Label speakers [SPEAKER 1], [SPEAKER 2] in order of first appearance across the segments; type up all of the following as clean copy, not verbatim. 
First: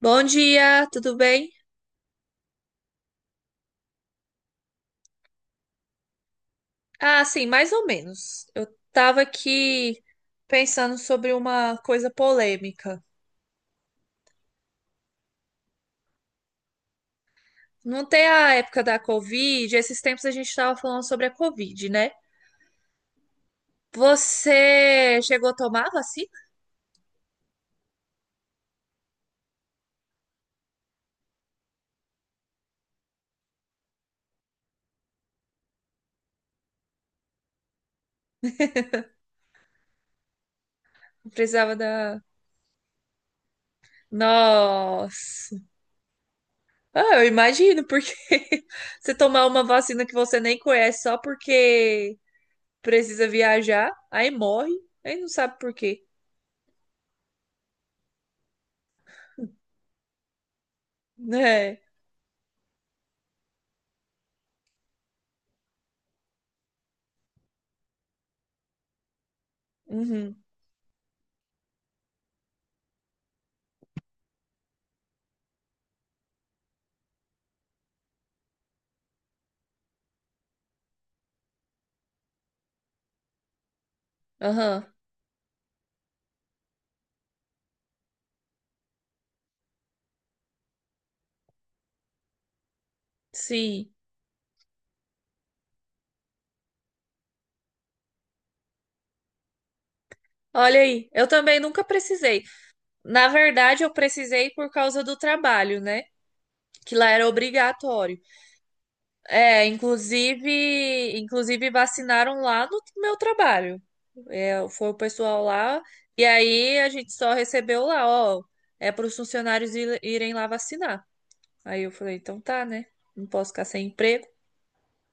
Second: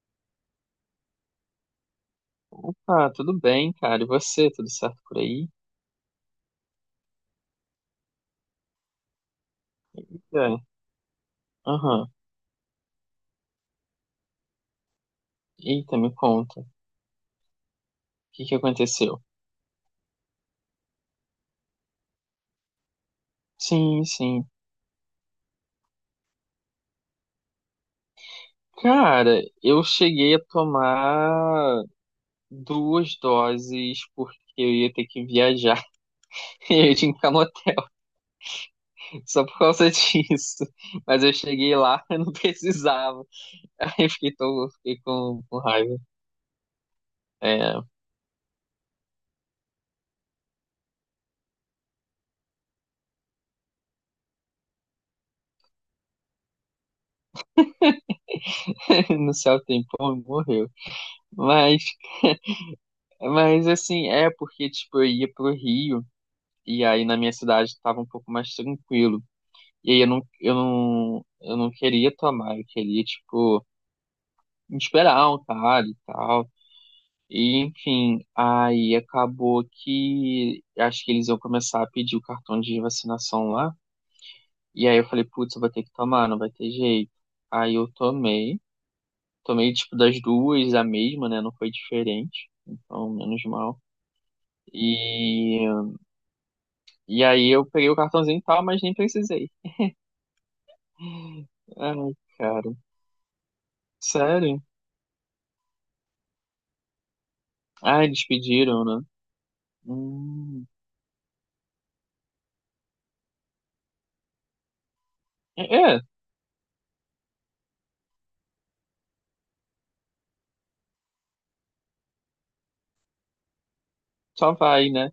[SPEAKER 1] Bom dia, tudo bem?
[SPEAKER 2] Ah, tudo bem, cara. E você, tudo certo por aí?
[SPEAKER 1] Ah, sim, mais ou menos. Eu tava aqui
[SPEAKER 2] É.
[SPEAKER 1] pensando sobre uma
[SPEAKER 2] Aham.
[SPEAKER 1] coisa polêmica.
[SPEAKER 2] Eita, me conta. O
[SPEAKER 1] Não tem
[SPEAKER 2] que
[SPEAKER 1] a
[SPEAKER 2] que
[SPEAKER 1] época da
[SPEAKER 2] aconteceu?
[SPEAKER 1] Covid, esses tempos a gente tava falando sobre a Covid, né?
[SPEAKER 2] Sim, sim.
[SPEAKER 1] Você chegou a tomar a vacina?
[SPEAKER 2] Cara, eu cheguei a tomar duas doses porque eu ia ter que viajar. E eu tinha que ficar no hotel só por causa disso. Mas
[SPEAKER 1] Não
[SPEAKER 2] eu
[SPEAKER 1] Precisava
[SPEAKER 2] cheguei lá, eu
[SPEAKER 1] da.
[SPEAKER 2] não precisava. Aí eu fiquei com,
[SPEAKER 1] Nossa!
[SPEAKER 2] com raiva.
[SPEAKER 1] Ah, eu
[SPEAKER 2] É,
[SPEAKER 1] imagino, porque você tomar uma vacina que você nem conhece só porque precisa viajar, aí morre, aí não sabe por quê,
[SPEAKER 2] no céu tem pão, morreu.
[SPEAKER 1] né?
[SPEAKER 2] Mas, mas assim, é porque, tipo, eu ia pro Rio. E aí na minha cidade estava um pouco mais tranquilo. E aí eu não,
[SPEAKER 1] Uhum.
[SPEAKER 2] eu não, eu não queria tomar, eu queria, tipo, esperar um cara e tal. E enfim, aí acabou que acho que eles iam começar a pedir o cartão de vacinação lá.
[SPEAKER 1] Aham,
[SPEAKER 2] E aí eu falei, putz, eu vou ter que tomar, não vai ter jeito. Aí eu tomei tipo das duas a mesma, né? Não foi diferente, então menos mal.
[SPEAKER 1] sim.
[SPEAKER 2] E, e aí eu peguei o cartãozinho e tal, mas nem precisei.
[SPEAKER 1] Olha aí, eu também nunca
[SPEAKER 2] Ai,
[SPEAKER 1] precisei.
[SPEAKER 2] cara.
[SPEAKER 1] Na verdade, eu precisei
[SPEAKER 2] Sério?
[SPEAKER 1] por causa do trabalho, né? Que lá era
[SPEAKER 2] Ah,
[SPEAKER 1] obrigatório.
[SPEAKER 2] eles pediram, né?
[SPEAKER 1] É,
[SPEAKER 2] Hum.
[SPEAKER 1] inclusive vacinaram lá no meu trabalho. É, foi o pessoal
[SPEAKER 2] É,
[SPEAKER 1] lá
[SPEAKER 2] é,
[SPEAKER 1] e aí a gente só recebeu lá, ó, é para os funcionários irem lá vacinar. Aí eu falei, então tá, né? Não posso ficar sem emprego.
[SPEAKER 2] só vai, né?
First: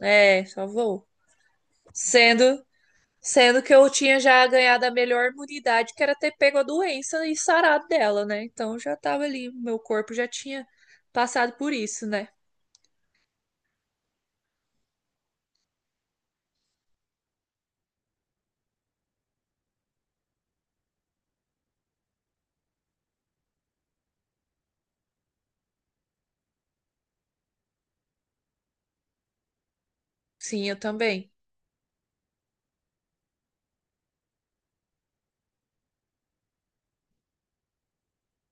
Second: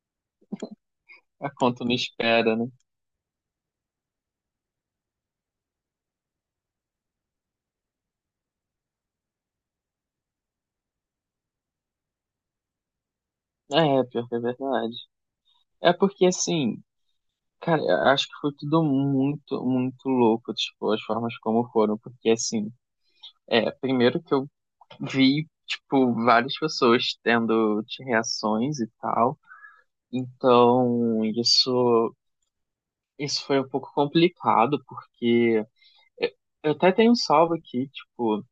[SPEAKER 1] É, só vou.
[SPEAKER 2] A conta não espera,
[SPEAKER 1] Sendo
[SPEAKER 2] né?
[SPEAKER 1] Sendo que eu tinha já ganhado a melhor imunidade, que era ter pego a doença e sarado dela, né? Então já tava ali, meu corpo já tinha passado por isso, né?
[SPEAKER 2] É, pior que é verdade. É porque, assim, cara, eu acho que foi tudo muito, muito louco, tipo, as formas como foram. Porque, assim, primeiro que eu vi, tipo, várias pessoas tendo reações e tal.
[SPEAKER 1] Sim, eu
[SPEAKER 2] Então,
[SPEAKER 1] também.
[SPEAKER 2] isso foi um pouco complicado, porque eu eu até tenho um salvo aqui, tipo.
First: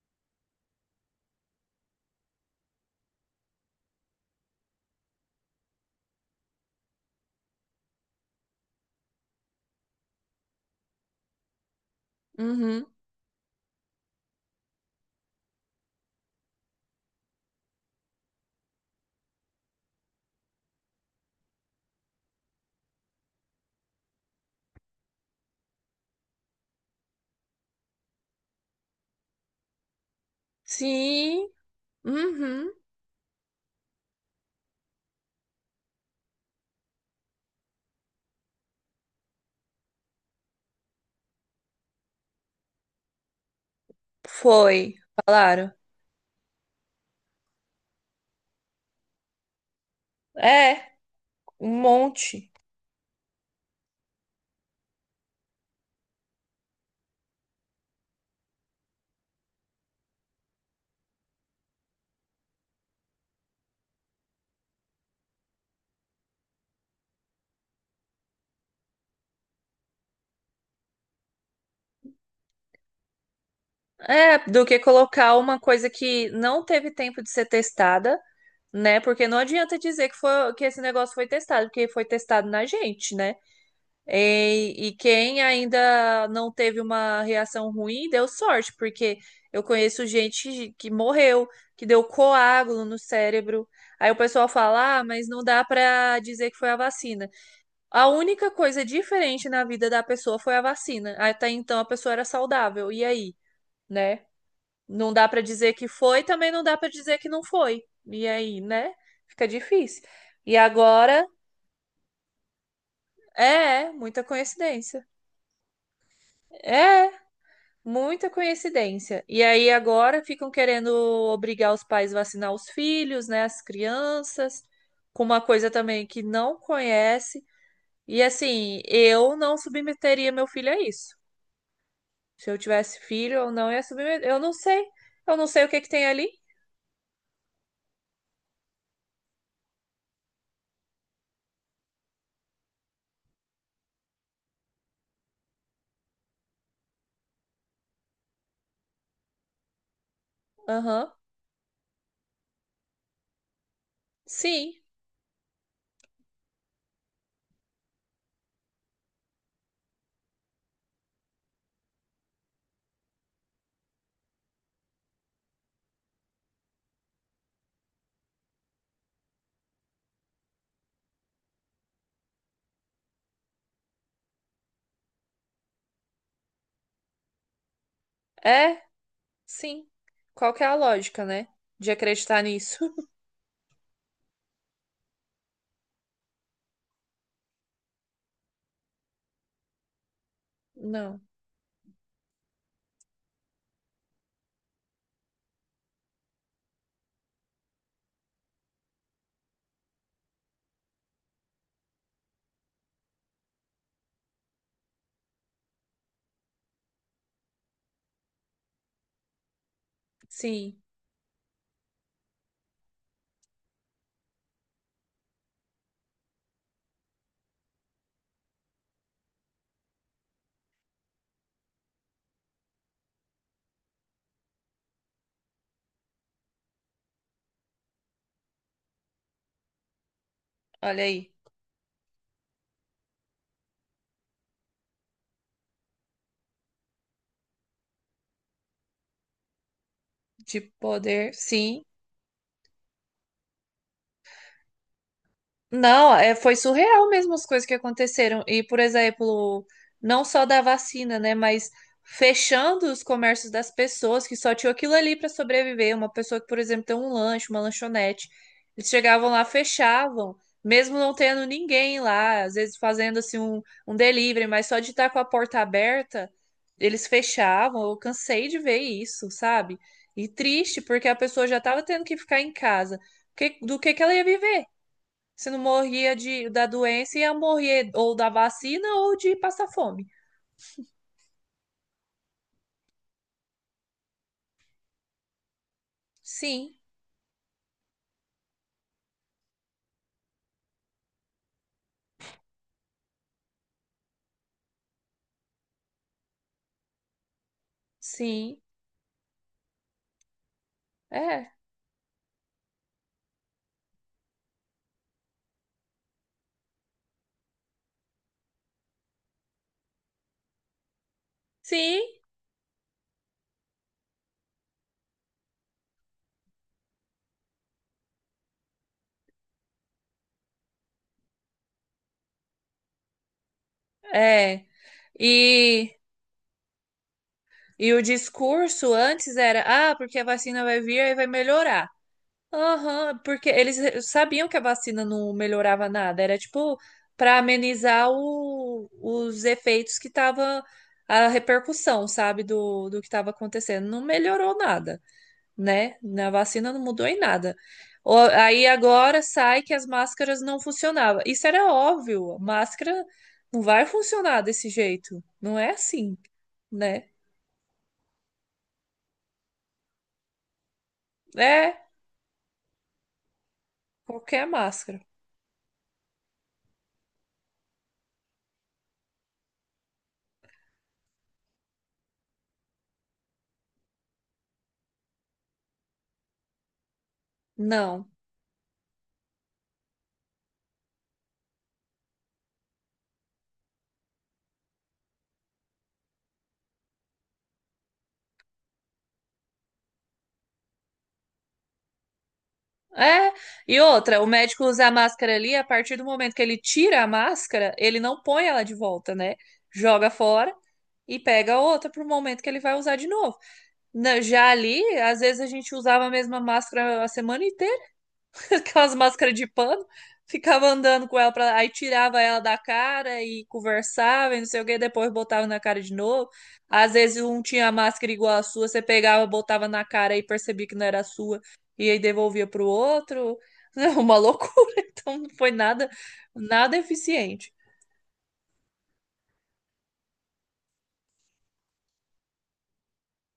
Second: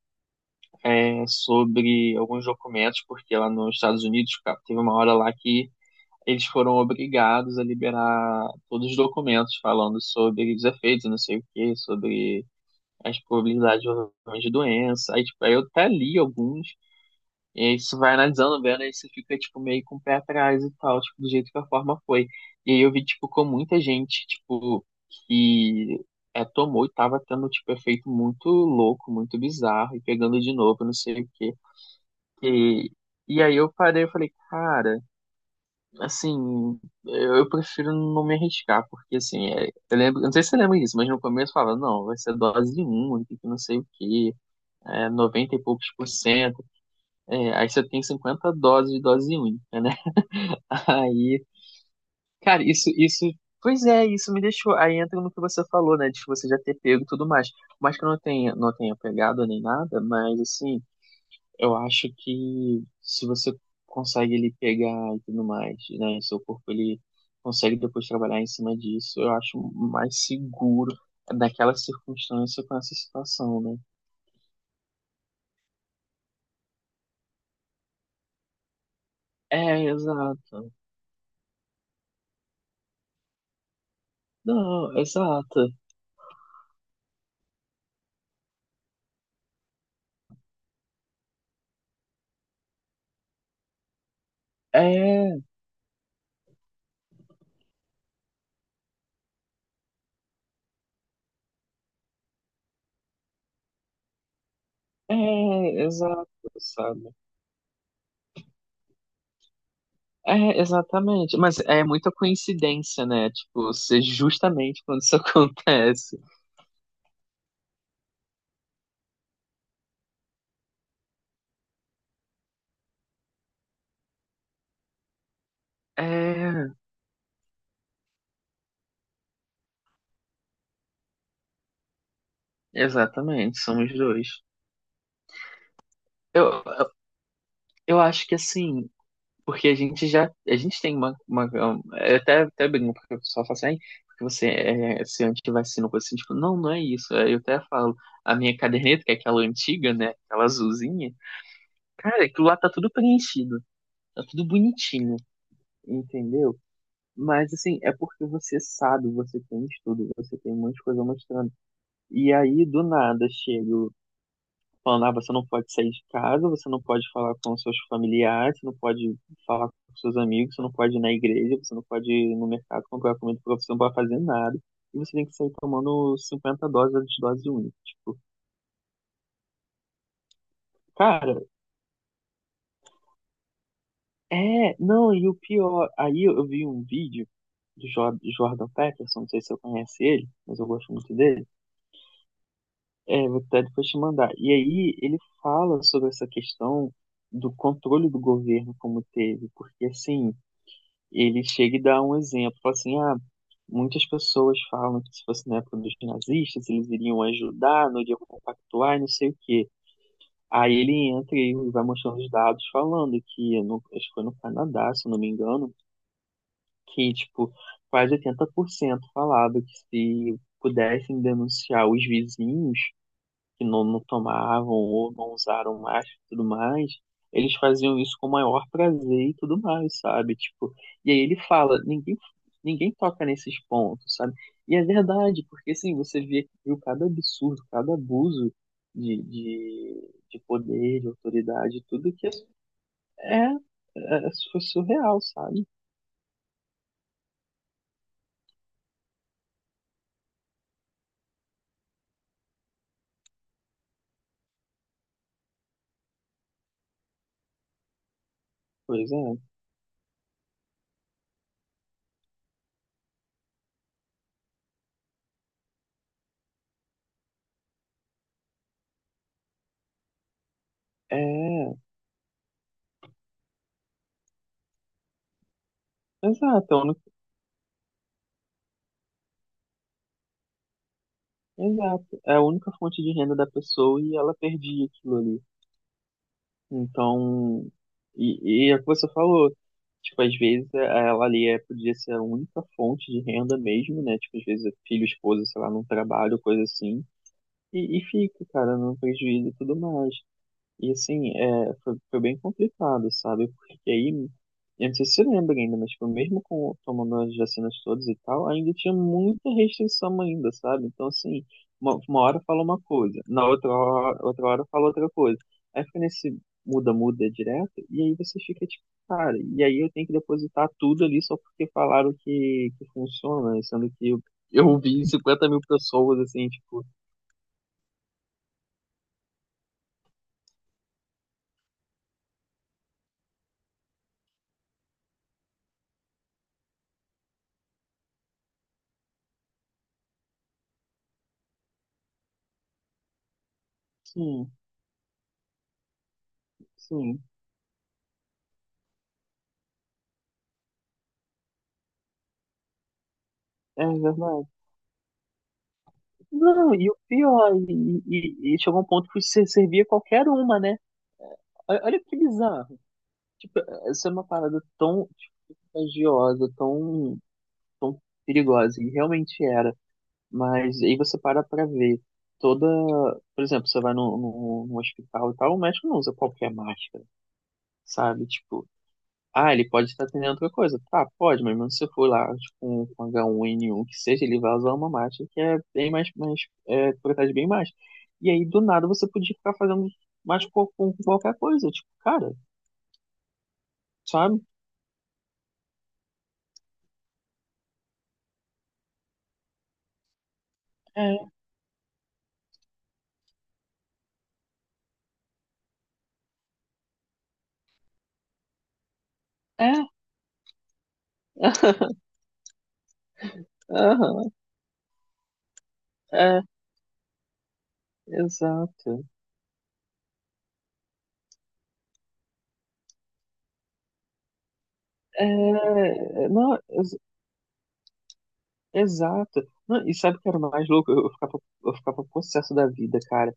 [SPEAKER 2] Sobre alguns documentos, porque lá nos Estados Unidos, cara, teve uma hora lá que eles foram obrigados a liberar todos os documentos falando sobre os efeitos, não sei o quê, sobre
[SPEAKER 1] Uhum.
[SPEAKER 2] as probabilidades de doença. Aí, tipo, aí eu até li alguns, e aí você vai analisando, vendo, aí você fica, tipo, meio com o pé atrás e tal, tipo, do jeito que a forma foi. E aí eu vi, tipo, com muita gente, tipo, que tomou e tava tendo, tipo, efeito muito louco, muito bizarro, e pegando de novo, não sei o
[SPEAKER 1] Sim.
[SPEAKER 2] quê.
[SPEAKER 1] Uhum.
[SPEAKER 2] E, e aí eu parei e falei, cara, assim, eu prefiro não me arriscar, porque assim, eu lembro, eu não sei se você lembra disso, mas no começo eu falava, não, vai ser dose única, que não sei o quê,
[SPEAKER 1] Foi.
[SPEAKER 2] noventa e
[SPEAKER 1] Falaram.
[SPEAKER 2] poucos por cento, aí você tem 50 doses de dose única, né?
[SPEAKER 1] É,
[SPEAKER 2] Aí,
[SPEAKER 1] um monte.
[SPEAKER 2] cara, isso, pois é, isso me deixou, aí entra no que você falou, né, de você já ter pego e tudo mais, mas que eu não tenha pegado nem nada, mas assim, eu acho que se você consegue ele pegar e tudo mais, né? Seu corpo ele consegue depois trabalhar em cima disso, eu acho mais seguro naquela circunstância com essa situação, né?
[SPEAKER 1] É, do que colocar uma coisa que não teve tempo de ser testada, né? Porque não adianta
[SPEAKER 2] É,
[SPEAKER 1] dizer que foi, que
[SPEAKER 2] exato.
[SPEAKER 1] esse negócio foi testado, porque foi testado na gente, né? E
[SPEAKER 2] Não,
[SPEAKER 1] quem
[SPEAKER 2] exato.
[SPEAKER 1] ainda não teve uma reação ruim deu sorte, porque eu conheço gente que morreu, que deu coágulo no cérebro. Aí o pessoal fala, ah, mas
[SPEAKER 2] É,
[SPEAKER 1] não dá pra dizer que foi a vacina. A única coisa diferente na vida da pessoa foi a vacina. Até então a pessoa era saudável. E aí, né? Não dá pra dizer
[SPEAKER 2] é,
[SPEAKER 1] que foi,
[SPEAKER 2] exato,
[SPEAKER 1] também não dá pra
[SPEAKER 2] sabe?
[SPEAKER 1] dizer que não foi. E aí, né? Fica difícil. E
[SPEAKER 2] É,
[SPEAKER 1] agora,
[SPEAKER 2] exatamente. Mas é muita coincidência, né? Tipo,
[SPEAKER 1] é, é,
[SPEAKER 2] ser
[SPEAKER 1] muita
[SPEAKER 2] justamente quando
[SPEAKER 1] coincidência.
[SPEAKER 2] isso acontece.
[SPEAKER 1] É. É. Muita coincidência. E aí agora ficam querendo obrigar os pais a vacinar os filhos, né, as crianças, com uma coisa também que não
[SPEAKER 2] É,
[SPEAKER 1] conhece. E assim, eu não submeteria meu filho a isso. Se eu tivesse filho, eu
[SPEAKER 2] exatamente,
[SPEAKER 1] não ia
[SPEAKER 2] somos
[SPEAKER 1] submeter.
[SPEAKER 2] dois.
[SPEAKER 1] Eu não sei. Eu não sei o que que tem ali.
[SPEAKER 2] Eu, eu eu acho que assim, porque a gente já, a gente tem uma, eu até brinco, porque o pessoal fala assim, "Ai, porque você é se antivacina, coisa assim, tipo, não, não é isso. Aí eu até falo, a minha caderneta, que é aquela antiga, né, aquela
[SPEAKER 1] Aham.
[SPEAKER 2] azulzinha, cara, aquilo lá tá tudo preenchido, tá tudo
[SPEAKER 1] Sim.
[SPEAKER 2] bonitinho, entendeu? Mas, assim, é porque você sabe, você tem estudo, você tem um monte de coisa mostrando. E aí, do nada, chega falando, ah, você não pode sair de casa, você não pode falar com seus familiares, você não pode falar com seus amigos, você não pode ir na igreja, você não pode ir no mercado comprar comida porque você não pode fazer nada. E você tem que sair tomando 50 doses antes de dose única. Tipo,
[SPEAKER 1] É, sim. Qual que é a lógica,
[SPEAKER 2] cara,
[SPEAKER 1] né? De acreditar nisso?
[SPEAKER 2] não, e o pior, aí eu vi um vídeo do Jordan Peterson, não sei se eu conhece ele, mas eu gosto muito
[SPEAKER 1] Não.
[SPEAKER 2] dele. É, vou até depois te mandar. E aí ele fala sobre essa questão do controle do governo como teve, porque assim, ele chega e dá um exemplo, fala assim, ah, muitas pessoas falam que se fosse na época dos nazistas, eles iriam ajudar, não iriam compactuar, e não sei o quê. Aí
[SPEAKER 1] Sim.
[SPEAKER 2] ele entra e vai mostrando os dados falando que, acho que foi no Canadá, se eu não me engano, que, tipo, quase 80% falava que se pudessem denunciar os vizinhos, que não, não tomavam ou não usaram mais e tudo mais, eles faziam isso com o maior prazer e tudo mais, sabe? Tipo,
[SPEAKER 1] Olha
[SPEAKER 2] e aí
[SPEAKER 1] aí.
[SPEAKER 2] ele fala, ninguém toca nesses pontos, sabe? E é verdade, porque assim, você viu cada absurdo, cada abuso de
[SPEAKER 1] De
[SPEAKER 2] poder, de
[SPEAKER 1] poder. Sim.
[SPEAKER 2] autoridade, tudo que é, foi surreal, sabe?
[SPEAKER 1] Não, é, foi surreal mesmo as coisas que aconteceram. E, por exemplo, não só da vacina, né, mas fechando os comércios das pessoas que só tinham aquilo ali para sobreviver. Uma pessoa que, por exemplo, tem um lanche, uma lanchonete. Eles
[SPEAKER 2] Pois
[SPEAKER 1] chegavam
[SPEAKER 2] é.
[SPEAKER 1] lá, fechavam, mesmo não tendo ninguém lá, às vezes fazendo um delivery, mas só de estar com a porta aberta, eles fechavam. Eu cansei de ver isso, sabe? E triste, porque a pessoa já
[SPEAKER 2] É,
[SPEAKER 1] estava tendo que ficar em casa. Do que ela ia viver? Se não morria de, da
[SPEAKER 2] exato, é a única,
[SPEAKER 1] doença, ia morrer ou da vacina ou de passar fome.
[SPEAKER 2] exato. É a única fonte de renda da pessoa e ela perdia aquilo ali.
[SPEAKER 1] Sim,
[SPEAKER 2] Então, e é o que você falou, tipo, às vezes ela ali podia ser a única fonte de renda mesmo, né? Tipo, às vezes é filho, esposa, sei lá, não trabalho, coisa assim. E fica,
[SPEAKER 1] sim,
[SPEAKER 2] cara, no prejuízo e tudo mais. E assim,
[SPEAKER 1] é.
[SPEAKER 2] foi bem complicado, sabe? Porque aí, eu não sei se você lembra ainda, mas tipo, mesmo com tomando as vacinas todas e tal, ainda tinha muita restrição ainda, sabe? Então, assim, uma,
[SPEAKER 1] Sim,
[SPEAKER 2] uma hora fala uma coisa, outra hora fala outra coisa. Aí fica nesse muda-muda direto, e aí você fica tipo, cara, e aí eu tenho que depositar tudo ali só porque falaram que funciona, sendo que eu,
[SPEAKER 1] é.
[SPEAKER 2] eu vi 50 mil
[SPEAKER 1] E,
[SPEAKER 2] pessoas, assim, tipo,
[SPEAKER 1] e o discurso antes era, ah, porque a vacina vai vir e vai melhorar. Aham, porque eles sabiam que a vacina não melhorava nada. Era tipo para amenizar os efeitos que tava a repercussão, sabe, do que estava acontecendo. Não
[SPEAKER 2] sim,
[SPEAKER 1] melhorou nada. Né? Na vacina não mudou em
[SPEAKER 2] sim,
[SPEAKER 1] nada. Aí agora sai que as máscaras não funcionavam. Isso era óbvio, máscara não vai
[SPEAKER 2] é
[SPEAKER 1] funcionar
[SPEAKER 2] verdade.
[SPEAKER 1] desse jeito. Não é assim,
[SPEAKER 2] Não, e o
[SPEAKER 1] né?
[SPEAKER 2] pior, e chegou um ponto que você servia qualquer uma, né?
[SPEAKER 1] É
[SPEAKER 2] Olha, olha que bizarro. Tipo, essa é uma
[SPEAKER 1] qualquer
[SPEAKER 2] parada
[SPEAKER 1] máscara.
[SPEAKER 2] tão tipo, contagiosa, tão perigosa, e realmente era. Mas aí você para pra ver toda. Por exemplo, você vai no hospital e tal, o médico não usa qualquer máscara,
[SPEAKER 1] Não.
[SPEAKER 2] sabe? Tipo, ah, ele pode estar treinando outra coisa. Tá, pode, mas mesmo se eu for lá tipo, com H1N1, que seja, ele vai usar uma máscara que é bem mais, protege bem mais. E aí, do nada, você podia ficar fazendo mais com qualquer coisa. Tipo, cara,
[SPEAKER 1] É. E outra, o
[SPEAKER 2] sabe?
[SPEAKER 1] médico usa a máscara ali, a partir do momento que ele tira a máscara, ele não põe ela de volta, né? Joga fora e
[SPEAKER 2] É,
[SPEAKER 1] pega outra pro momento que ele vai usar de novo. Já ali, às vezes a gente usava a mesma máscara a semana inteira. Aquelas máscaras de
[SPEAKER 2] é.
[SPEAKER 1] pano, ficava andando com ela, pra aí tirava ela da cara e
[SPEAKER 2] Aham,
[SPEAKER 1] conversava e não sei o que, depois botava na cara de novo.
[SPEAKER 2] é,
[SPEAKER 1] Às vezes um tinha a máscara igual a sua, você
[SPEAKER 2] exato.
[SPEAKER 1] pegava, botava na cara e percebia que não era a sua, e aí devolvia pro outro. É uma loucura, então não foi nada,
[SPEAKER 2] É, não,
[SPEAKER 1] nada eficiente.
[SPEAKER 2] exato. Não, e sabe o que era mais louco? Eu ficava possesso da vida, cara.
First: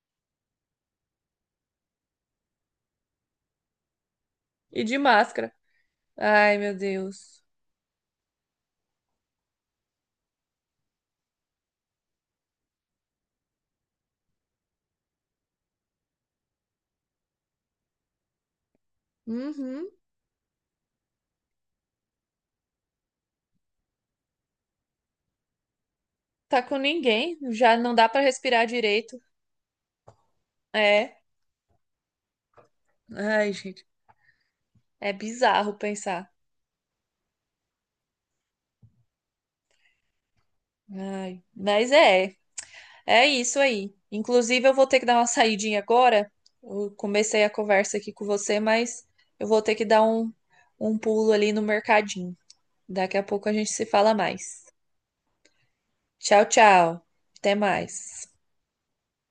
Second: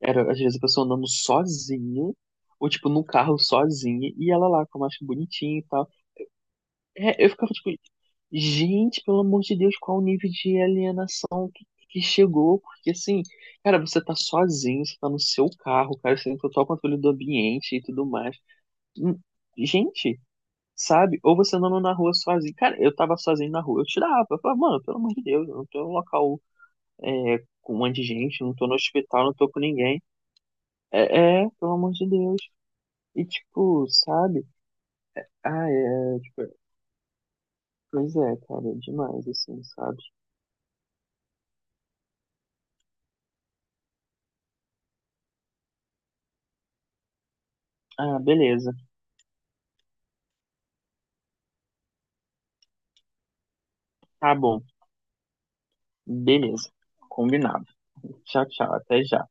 [SPEAKER 2] Era, às vezes, a pessoa andando sozinha, ou, tipo, num carro sozinha, e ela lá, com a
[SPEAKER 1] E de
[SPEAKER 2] máscara
[SPEAKER 1] máscara.
[SPEAKER 2] bonitinha e tal.
[SPEAKER 1] Ai, meu
[SPEAKER 2] É, eu
[SPEAKER 1] Deus.
[SPEAKER 2] ficava, tipo, gente, pelo amor de Deus, qual o nível de alienação que chegou? Porque, assim, cara, você tá sozinho, você tá no seu carro, cara, você tem total controle do ambiente e tudo mais. Hum,
[SPEAKER 1] Uhum.
[SPEAKER 2] Gente, sabe? Ou você andando na rua sozinho. Cara, eu tava sozinho na rua, eu tirava. Eu falava, mano, pelo amor de Deus, eu não tô em um local,
[SPEAKER 1] Tá com ninguém,
[SPEAKER 2] com
[SPEAKER 1] já
[SPEAKER 2] um
[SPEAKER 1] não
[SPEAKER 2] monte de
[SPEAKER 1] dá pra
[SPEAKER 2] gente, não
[SPEAKER 1] respirar
[SPEAKER 2] tô no
[SPEAKER 1] direito.
[SPEAKER 2] hospital, não tô com ninguém.
[SPEAKER 1] É.
[SPEAKER 2] É, é, pelo amor de Deus. E
[SPEAKER 1] Ai, gente,
[SPEAKER 2] tipo, sabe?
[SPEAKER 1] é
[SPEAKER 2] Ah,
[SPEAKER 1] bizarro
[SPEAKER 2] é,
[SPEAKER 1] pensar.
[SPEAKER 2] tipo, pois é, cara, é demais, assim, sabe?
[SPEAKER 1] Ai, mas é, é isso aí. Inclusive, eu vou ter que dar uma saidinha agora. Eu comecei a conversa aqui
[SPEAKER 2] Ah,
[SPEAKER 1] com você,
[SPEAKER 2] beleza.
[SPEAKER 1] mas eu vou ter que dar um pulo ali no mercadinho. Daqui a pouco a gente se fala
[SPEAKER 2] Tá bom.
[SPEAKER 1] mais. Tchau,
[SPEAKER 2] Beleza.
[SPEAKER 1] tchau. Até
[SPEAKER 2] Combinado.
[SPEAKER 1] mais.
[SPEAKER 2] Tchau, tchau. Até já.